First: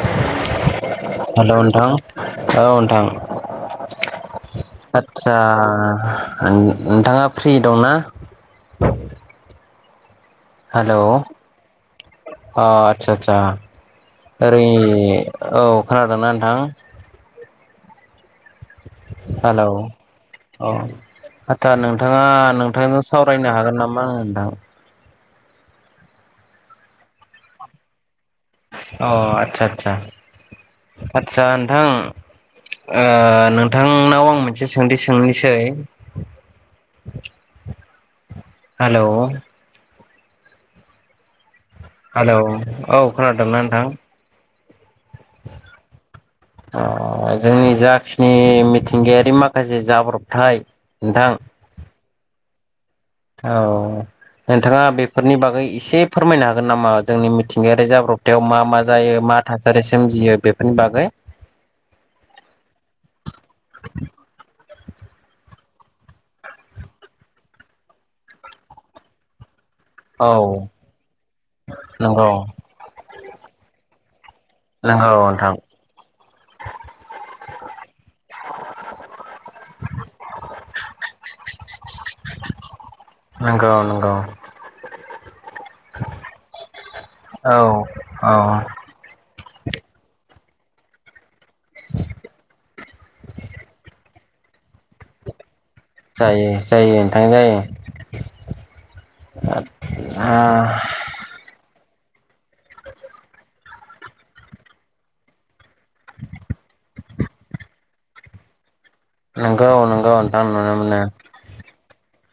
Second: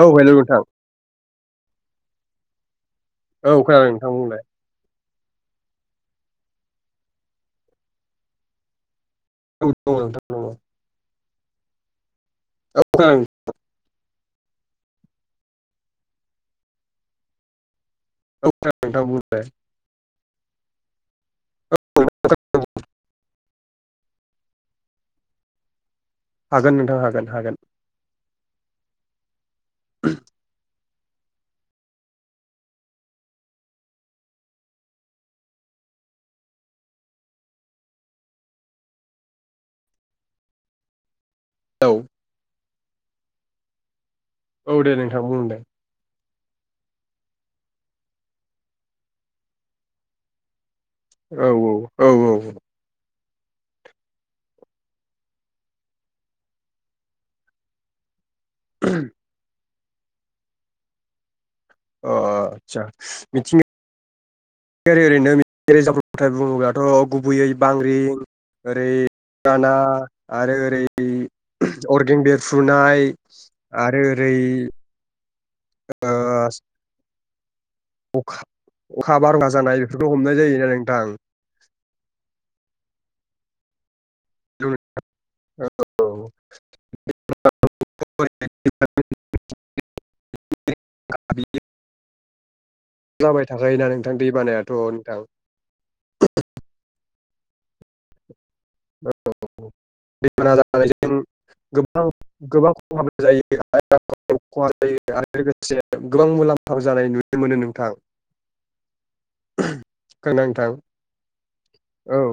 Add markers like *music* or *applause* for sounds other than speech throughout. औ हेल' नोंथां हेलौ नोंथां औ नोंथां। औ खोनादों नोंथां बुंलाय। आच्छा नोंथाङा फ्रि दंना? औ बुं नोंथां बुंलाय हेल' अ औ आच्छा दङ आच्छा। ओरै औ खोनादोंना नोंथां? औ खोनादों नोंथां बुं हेलौ औ आदसा नोंथाङा नोंथांजों सावरायनो हागोन नामा नोंथां? हागोन नोंथां हागोन हागोन। अ आदसा आदसा आदसा नोंथां। ओ नोंथांनाव आं मोनसे सोंथि सोंनोसै। हेल' औ हेलौ औ खोनादोंना नोंथां? औ दे नोंथां बुं दे। *inaudible* ओ जोंनि जाखिनि मिथिंगायारि माखासे जाब्रबथाय। नोंथां औ औ औ औ औ औ नोंथाङा बेफोरनि बागै एसे फोरमायनो हागोन नामा जोंनि मिथिंगायारि जाब्रब थायाव मा मा जायो मा थासारि सोमजियो बेफोरनि बागै अ आदसा मिथिं गायारि ओरैनोै मिथिंगारि जाब्रबथाय बुङोब्लाथ' गुबैयै बांग्रिं ओरै राना आरो औ ओरै अर्गें नंगौ बेरफ्रु नाय आरो ओरै नोंगौ नोंथां। ओ अखा अखा बारखा जानाय बेफोरखौ हमनाय जायोना नोंथां। नंगौ नंगौ। औ *unintelligible* *inaudible* *unintelligible* जबाय थाखायोना नोंथां दै बानायाथ' नोंथां जायो जायो नोथां जायो हा दैबाना जानायजों गोबां खहा जायो *unintelligible* आरो लोगोसे गोबां मुलाम्फा जानाय नुनो मोनो नोंथां। नंगौ नंगौ नोंथां नुनो मोनो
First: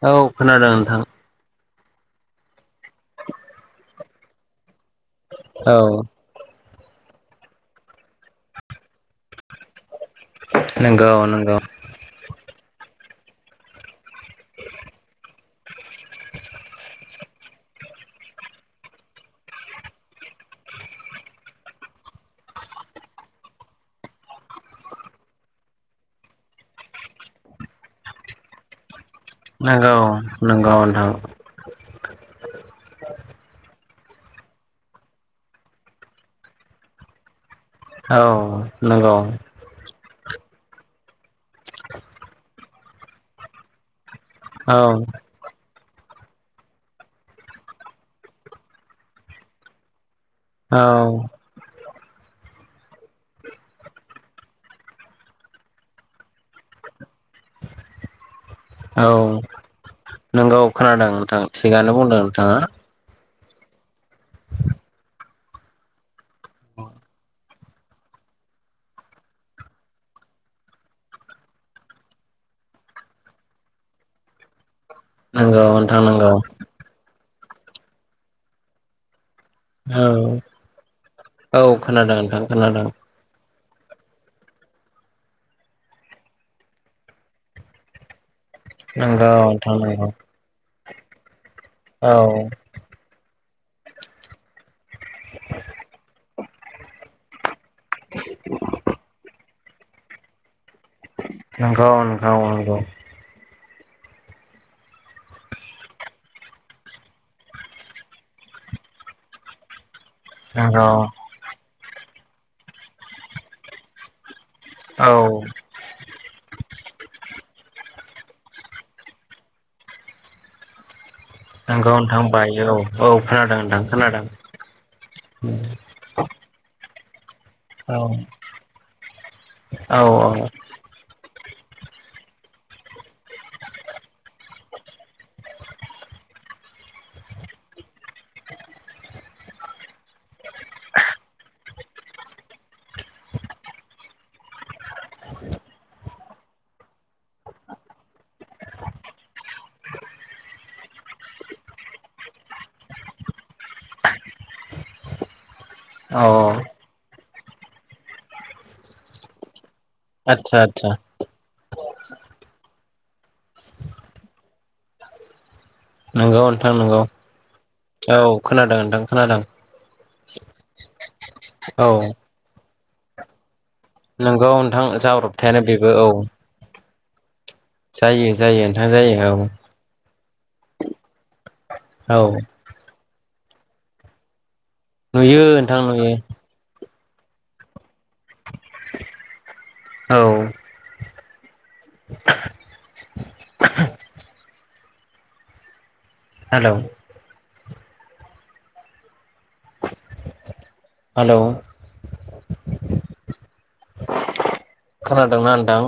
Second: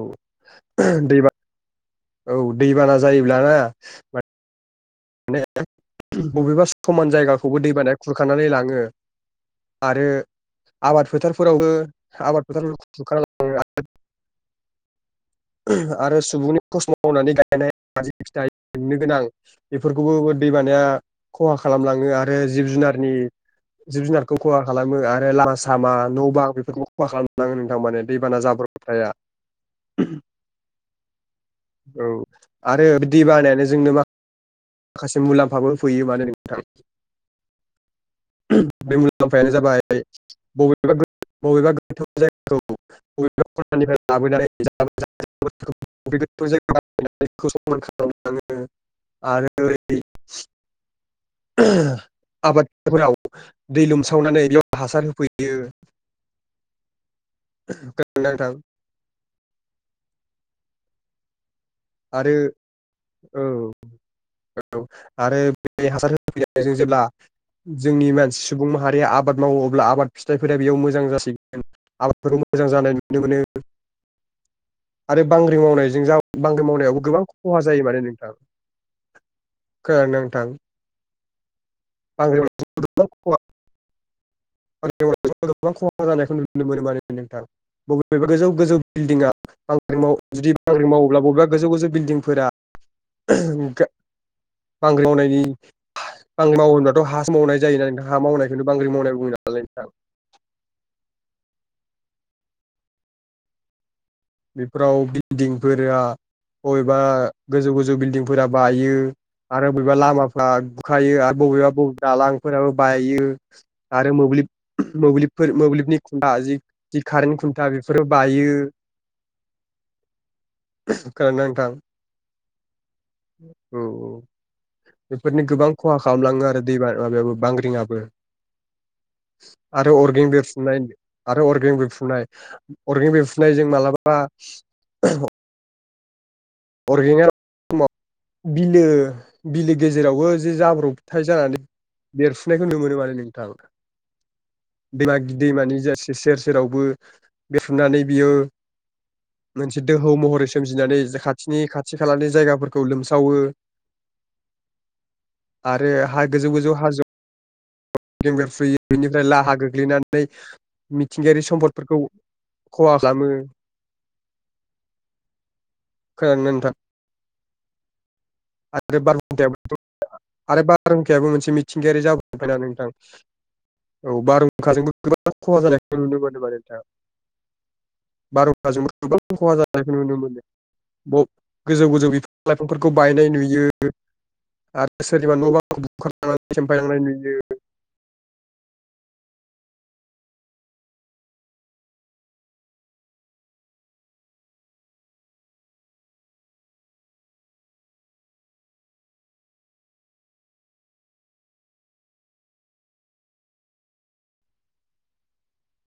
औ खोनादों नोंथां दैबा औ दैबाना जायोब्लाना माने औ बबेबा समान जायगाखौबो दै बानाया खुरखानानै लाङो। आरो आबाद नंगौ नंगौ फोथारफोरावबो आबाद फोथार खुरखानानै लाङो आरो आरो सुबुंनि खस्म' मावनानै गायनाय जि फिथाइ मोननो गोनां बेफोरखौबो दैबानाया खहा खालामलाङो आरो जिब-जुनारनि जिब-जुनारखौ खहा खालामो आरो लामा सामा न' बां बेफोरखौ खहा खालाम जोबलाङो नोंथां माने दैबाना जाब्रब थाया नंगौ नंगौ नोंथां औ आरो दै बानायानो जोंनो मा माखासे मुलाम्फाबो फैयो माने नोंथां। औ बे नंगौ मुलाम्फायानो जाबाय बबेबा गो बबेबा गोथौ जायगाखौ बबेबा खनानिफ्राय लाबोनानै औ *unintelligible* *unintelligible* समान खालामलाङो आरो ओरै औ। आबादफोराव दै लोमसावनानै बेयाव हासार होफैयो। खोनादों ना नोंथां? औ नोंगौ खोनादों नोंथां थिगानो बुंदों आरो नोंथाङा। औ औ आरो बे हासार होफैनायजों जेब्ला जोंनि मानसि सुबुं माहारिया आबाद मावो अब्ला आबाद फिथाइफोरा बेयाव मोजां जासिगोन। आबादफोरखौ मोजां जानाय नुनो मोनो आरो बांग्रि नंगौ नोंथां मावनायजों जाउ नंगौ मावनायावबो गोबां खहा जायो माने नोंथा। औ औ खोनादों बांग्रि नोंथां खोनादों। बांग्रिं मावनायजों गोबां खहा जानायखौ नुनो मोनो माने नोंथां। बहुत बेबो गोजौ गोजौ नंगौ बिल्डिङा नोंथां बांग्रिं नंगौ माव जुदि बांग्रिं मावोब्ला बबेबा गोजौ गोजौ औ बिल्दिंफोरा गा बांग्रि मावनायनि बांग्रि मावो होनब्लाथ' हा सोमावनाय जायोना नोंथां हा मावनायखौनो बांग्रि मावनाय बुंजा मालै नोंथां नंगौ नंगौ नंगौ। बेफोराव बिल्दिंफोरा बबेबा गोजौ गोजौ बिल्दिंफोरा बायो आरो बबेबा लामा आ नंगौ बुखायो आरो बबेबा बबेबा दालांफोराबो बायो आरो मोब्लिब औ मोब्लिबफोर मोब्लिबनि खुन्था जि जि कारेन्ट खुन्था बेफोरो बायो। खोनादों ना नोंथां? नौंगौ नोंथां बायो औ औ खोनादों नोंथां औ खोनादों। बेफोरनि गोबां खहा खालामलाङो आरो दै बाना माबायाबो बांग्रिं औ बांग्रिंआबो आरो औ औ अरगें बेरफ्रुनाय आरो अरगें बेरफ्रुनाय अरगें बेरफ्रुनायजों मालाबा अरगेंआ *unintelligible* बिलो बिलो गेजेरावबो जे जाब्रबथाय जानानै बेरफ्रुनायखौ नुनो मोनो माने नोंथां। दैमा गिदि दैमानि जा सेर सेरावबो बेरफ्रुनानै बियो मोनसे दोहौ महरै सोमजिनानै जाहा बिथिनि खाथि खालानि जायगाफोरखौ लोमसावो। आरो हा औ गोजौ गोजौ हाजो *unintelligible* बेरफ्रुयो बेनिफ्राय लाहा गोग्लैनानै आदसा आदसा मि मिथिंगायारि सम्पदफोरखौ खहा खालामो। नंगौ नोंथां नंगौ औ खोनादों आरो नोंथां खोनादों। बारहुंखायाबो आरो बारहुंखायाबो मोनसे औ मिथिंगायारि जाब्रबथायना नोंथां। औ नंगौ नोंथां बारहुंखाजोंबो गोबां जाब्रबथायानो खहा बेबो जानायखौ औ नुनो मोनो माने नोंथां। जायो जायो नोंथां बारहुंखाजोंबो जायो गोबां खहा औ जानाय खौ नुनो मोनो ब गोजौ गोजौ औ बिफां लाइ बिफांफोरखौ बायनाय नुयो आरो सोरनिबा नुयो न' नोंथां बां नुयो बुखारलांनानै सेमफायलांनाय नुयो। औ। *inaudible* हेल'। हेल'। खोनादोंना नोंथां?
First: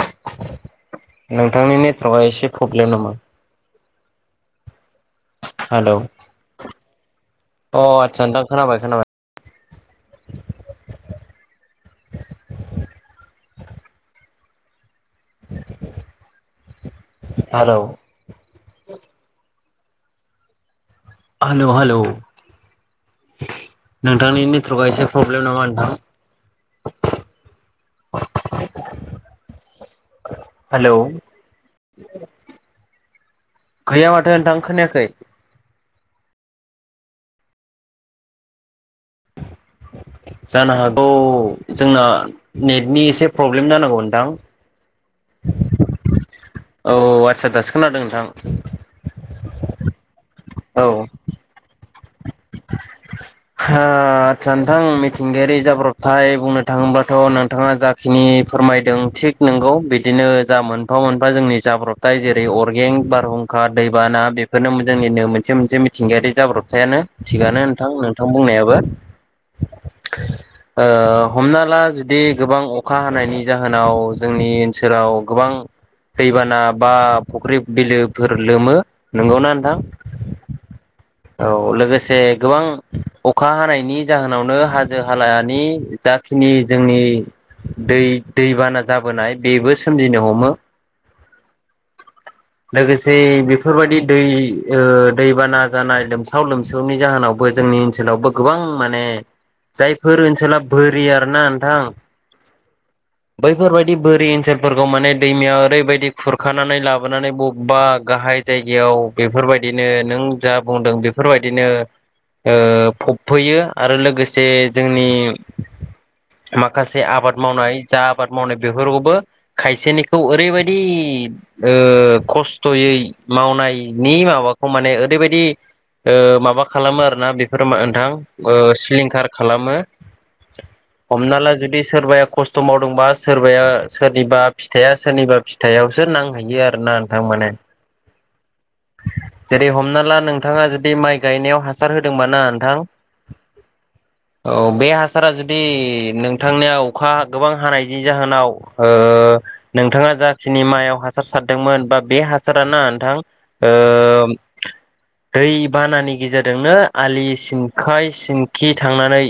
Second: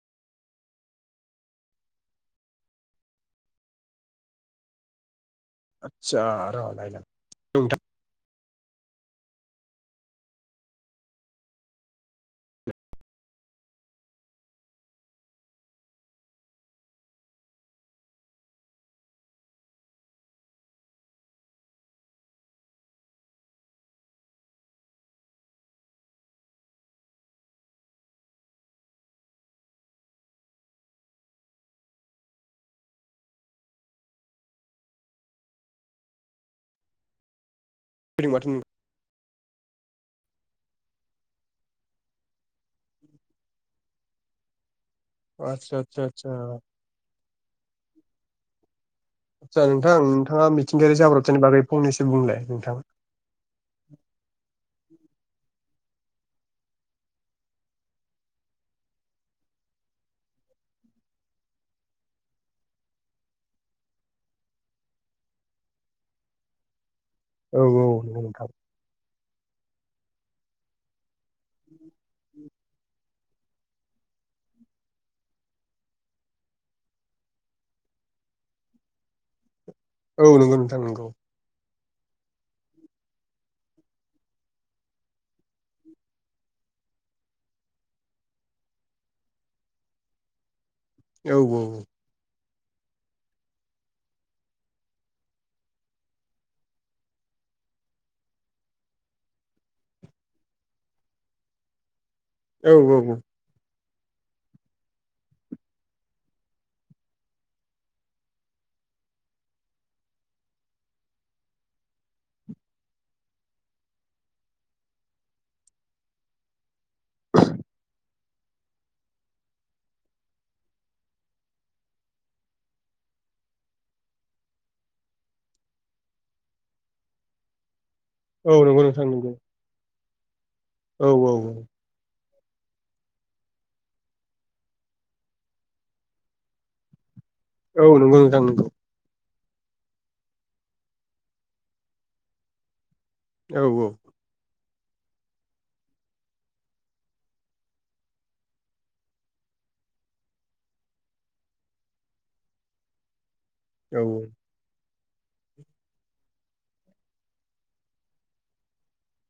नोंथांनि नेटवर्कआ एसे प्रब्लेम नामा? हेलौ आतसा र नायनां नोंथां अ आदसा नोंथां खोनाबाय खोनाबाय। Hello hello hello. नोंथांनि नेटवर्कआ एसे प्रब्लेम नामा नोंथां। हेल'। गैया माथो नोंथां खोनायाखै। *unintelligible* जानो हागौ जोंना नेटनि एसे प्रब्लेम जानांगौ नोंथां। अ आतसा आतसा आतसा। औ आतसा दासो खोनादों नोंथां। आदसा नोंथां नोंथाङा औ मिथिंगायारि जाब्रबथायनि बागै फंनसो बुंलाय नोंथां। आ आतसा नोंथां मिथिंगायारि जाब्रबथाय बुंनो थाङोब्लाथ' नोंथाङा जा खिनि फोरमायदों थिग नोंगौ बिदिनो जा मोनफा मोनफा जोंनि जाब्रब थाय जेरै अरगें बारहुंखा दैबाना बेफोरनो जोंनिनो मोनसे मोनसे मिथिंगायारि जाब्रबथायानो। औ थिगआनो औ नोंथां नों नंगौ नोंथां ओबो हमना ला जुदि गोबां अखा हानायनि। जाहोनाव जोंनि ओनसोलाव गोबां। दैबाना बा फुख्रि बिलोफोर लोमो नंगौना नोंथां। औ नंगौ नोंथां नंगौ। औ लोगोसे गोबां। अखा हानायनि जाहोनावनो हाजो हालानि जाखिनि जोंनि। दै दैबाना जाबोनाय बेबो सोमजिनो हमो। औ औ औ। *inaudible* लोगोसे बेफोरबायदि दै ओ दैबाना जानाय लोमसाव लोमसावनि जाहोनावबो। जोंनि ओनसोलावबो गोबां माने जायफोर ओनसोला बोरि आरो ना नोंथां। औ औ औ। बैफोरबायदि बोरि ओनसोलफोरखौ माने दैमाया ओरैबायदि खुरखानानै लाबोनानै बबेबा गाहाय। जायगायाव बेफोरबायदिनो नों जा बुंदों बेफोरबायदिनो। ओ फबफैयो आरो लोगोसे जोंनि। माखासे आबाद मावनाय जा आबाद मावनाय बेफोरखौबो खायसेनिखौ ओरैबायदि ओ खस्थ'यै मावनायनि माबाखौ माने ओरैबायदि ओ माबा खालामो आरोना बेफोर नोंथां ओ औ नंगौ नोंथां सिलिंखार नंगौ खालामो। औ औ हमनाला जुदि सोरबाया खस्थ' मावदोंबा सोरबाया सोरनिबा फिथाइया सोरनिबा फिथाइआवसो नांहैयो आरो ना नोंथां मोने औ नंगौ नोंथां नंगौ जेरै हमना ला नोंथाङा जुदि माइ गायनायाव हासार होदोंबा ना नोंथां औ औ औ बे हासारा जुदि नोंथांनिया अखा गोबां हानायनि जाहोनाव ओ नोंथाङा जाखिनि माइआव हासार सारदोंमोन बा बे हासार ना नोंथां ओ औ दै बानानि गेजेर जोंनो आलि सिनखाय सिनखि थांनानै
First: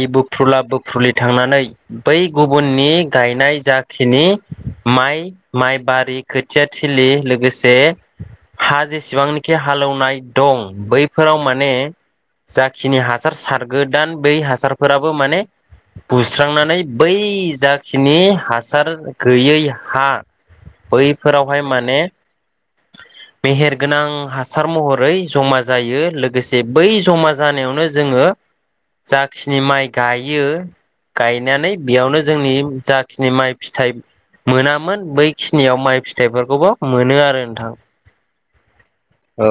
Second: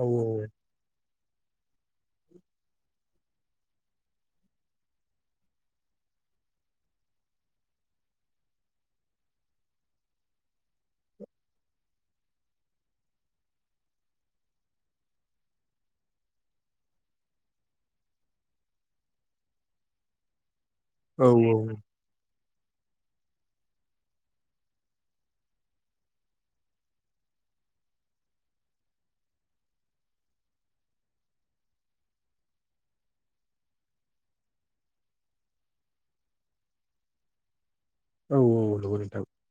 औ बोफ्रुला बो फ्रुलि थांनानै बै गुबुननि गायनाय जाखिनि माइ माइबारि खोथिया थिलि लोगोसे हा जेसेबांनिखि हालौनाय दं बै फोराव माने जाखिनि हासार सारग्रोदान बै हासारफोराबो माने बुस्रांनानै बै जाखिनि हासार गैयै हा नंगौ बैफोरावहाय नोंथां माने मेहेरगोनां हासार महरै जमा जायो लोगोसे बै जमा जानायावनो जोङो जाखिनि माइ गायो गायनानै बेयावनो जोंनि जाखिनि माइ फिथाय मोनामोन बैखिनियाव माइ फिथाइफोरखौबो मोनो आरो नोंथां। औ औ नोंगौ नोंथां औ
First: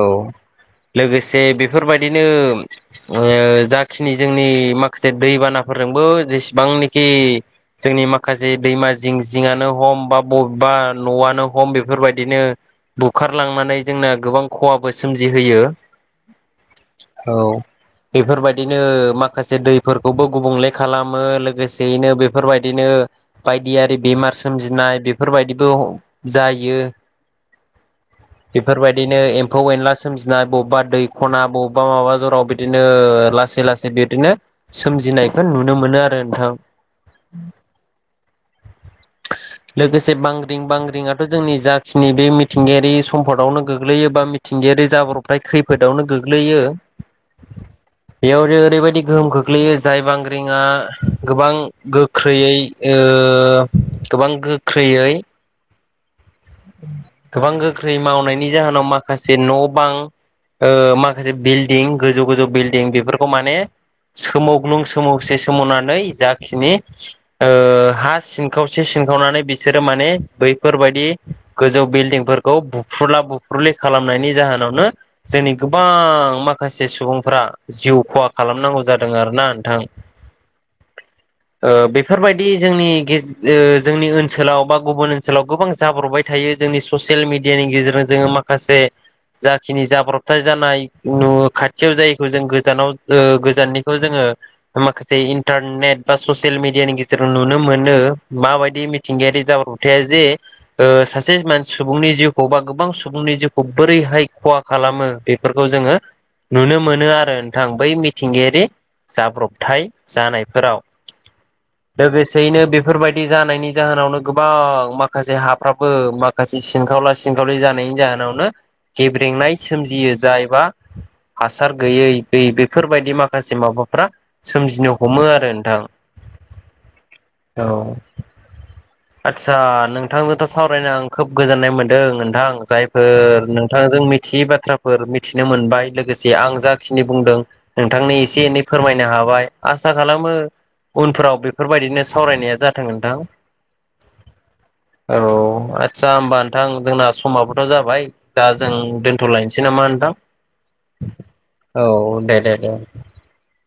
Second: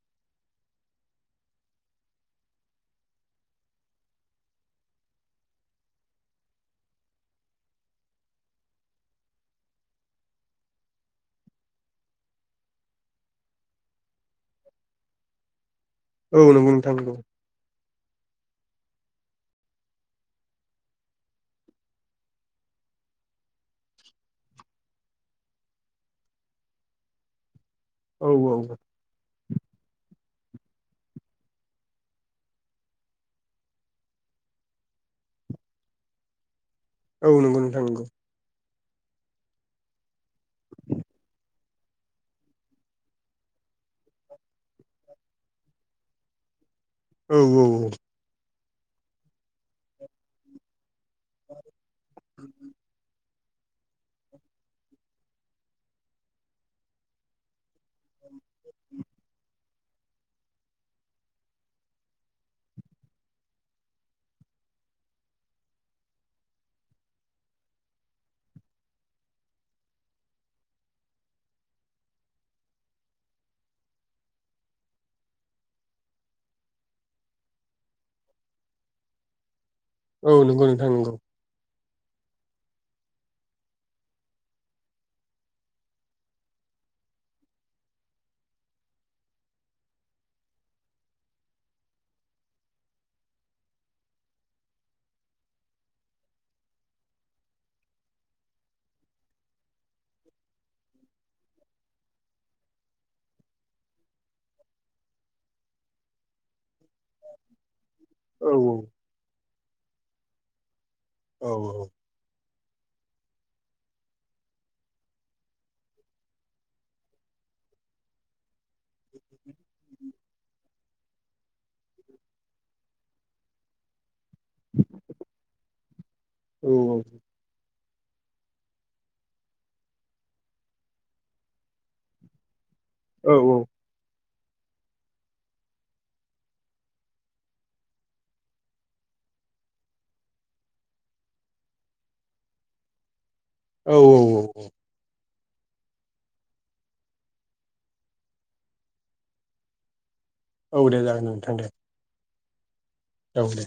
लोगोसे बेफोरबायदिनो ओ जाखिनि जोंनि माखासे दैबानाफोरजोंबो जेसेबांनोखि जोंनि माखासे दैमा जिं जिङानो हम बा बबेबा न'आनो हम बेफोरबायदिनो बुखारलांनानै जोंना गोबां खहाबो सोमजिहोयो। औ नंगौ नोंथां नोंगौ। औ बेफोरबायदिनो माखासे दैफोरखौबो गुबुंले खालामो लोगोसेयैनो बेफोरबायदिनो बायदिआरि बेमार सोमजिनाय बेफोरबायदिबो अ जायो। बेफोरबायदिनो एम्फौ-एनला सोमजिनाय बबा दै खना बबेबा माबा जराव बिदिनो ओ लासै लासै बिदिनो सोमजिनायखौ नुनो मोनो आरो नोंथां। औ नंगौ नोंथां नंगौ। *unintelligible* लोगोसे बांग्रिं बांग्रिंआथ' जोंनि जाखिनि बे मिथिंगायारि सम्फदावनो गोग्लैयो बा मि मिथिंगायारि जाब्रबथाय खैफोदावनो गोग्लैयो। औ औ औ बेयावनो ओरैबायदि गोहोम खोख्लैयो जाय बांग्रिंआ गोबां गोख्रैयै ओ गोबां गोख्रैयै गोबां गोख्रै मावनायनि जाहोनाव माखासे न' बां ओ माखासे बिल्डिं गोजौ गोजौ बिल्डिं बेफोरखौ माने सोमावग्लुं सोमावसे सोमावनानै जाखिनि ओ हा सिनखावसे सिनखावनानै बिसोरो माने बैफोरबायाददि। गोजौ बिल्डिंफोरखौ बुफ्रुला बुफ्रुलि खालामनायनि जाहोनावनो जोंनि गोबां माखासे सुबुंफोरा जिउ खहा खालामनांगौ जादों आरो ना नोंथां। औ नंगौ नोंथां नंगौ। ओ बेफोरबायदि जोंनि गेज ओ जोंनि ओनसोलाव बा गुबुन ओनसोलाव गोबां जाब्र'बाय थायो जोंनि ससियेल मिडियानि गेजेरजों जोङो माखासे जाखिनि जाब्रबथाय जानाय नु खाथियाव जायैखौ जों गोजानाव ओ गोजाननिखौ जोङो माखासे इन्टारनेट बा ससियेल मिडिया नि गेजेराव नुनो मोनो माबायदि थिंगायारि जाब्रबथाइआ जे ओ सासे मानस सुबुंनि जिउखौ बा गोबां सुबुंनि जिउखौ बोरैहाय खहा खालामो बे बेफोरखौ जोङो नुनो मोनो आरो। ओ नोंथां बै औ मिथिंगायारि जाब्रबथाय जानायफोराव। औ औ। लोगोसेयैनो बेफोरबायदि जानायनि जाहोनावनो गोबां माखासे हाब फ्राबो माखासे सिनखावला सिनखावलि जानायनि जाहोनावनो गेब्रेंनाय सोमजियो जायबा हासार गैयै बे बेफोरबायदि माखासे माबाफ्रा सोमजिनो हमो आरो नोंथां। औ औ आदसा नोंथांजों सावरायनो आं खोब गोजोननाय मोनदों नोंथां औ जायफोर नोंथांजों मि थि बाथ्राफोर मिथिनो मोनबाय लोगोसे आं जाखिनि बुंदों नोंथांनो एसे एनै फोरमायनो हाबाय आसा खालामो उनफोराव बेफोरबायदिनो सावरायनाया जाथों नोंथां। औ औ औ औ। औ आदसा होमबा नोंथां जोंना समाबोथ' जाबाय। दा जों दोन्थ'लायनोसै नामा नोंथां? औ दे जागोन नोंथां दे। औ दे दे दे। औ दे।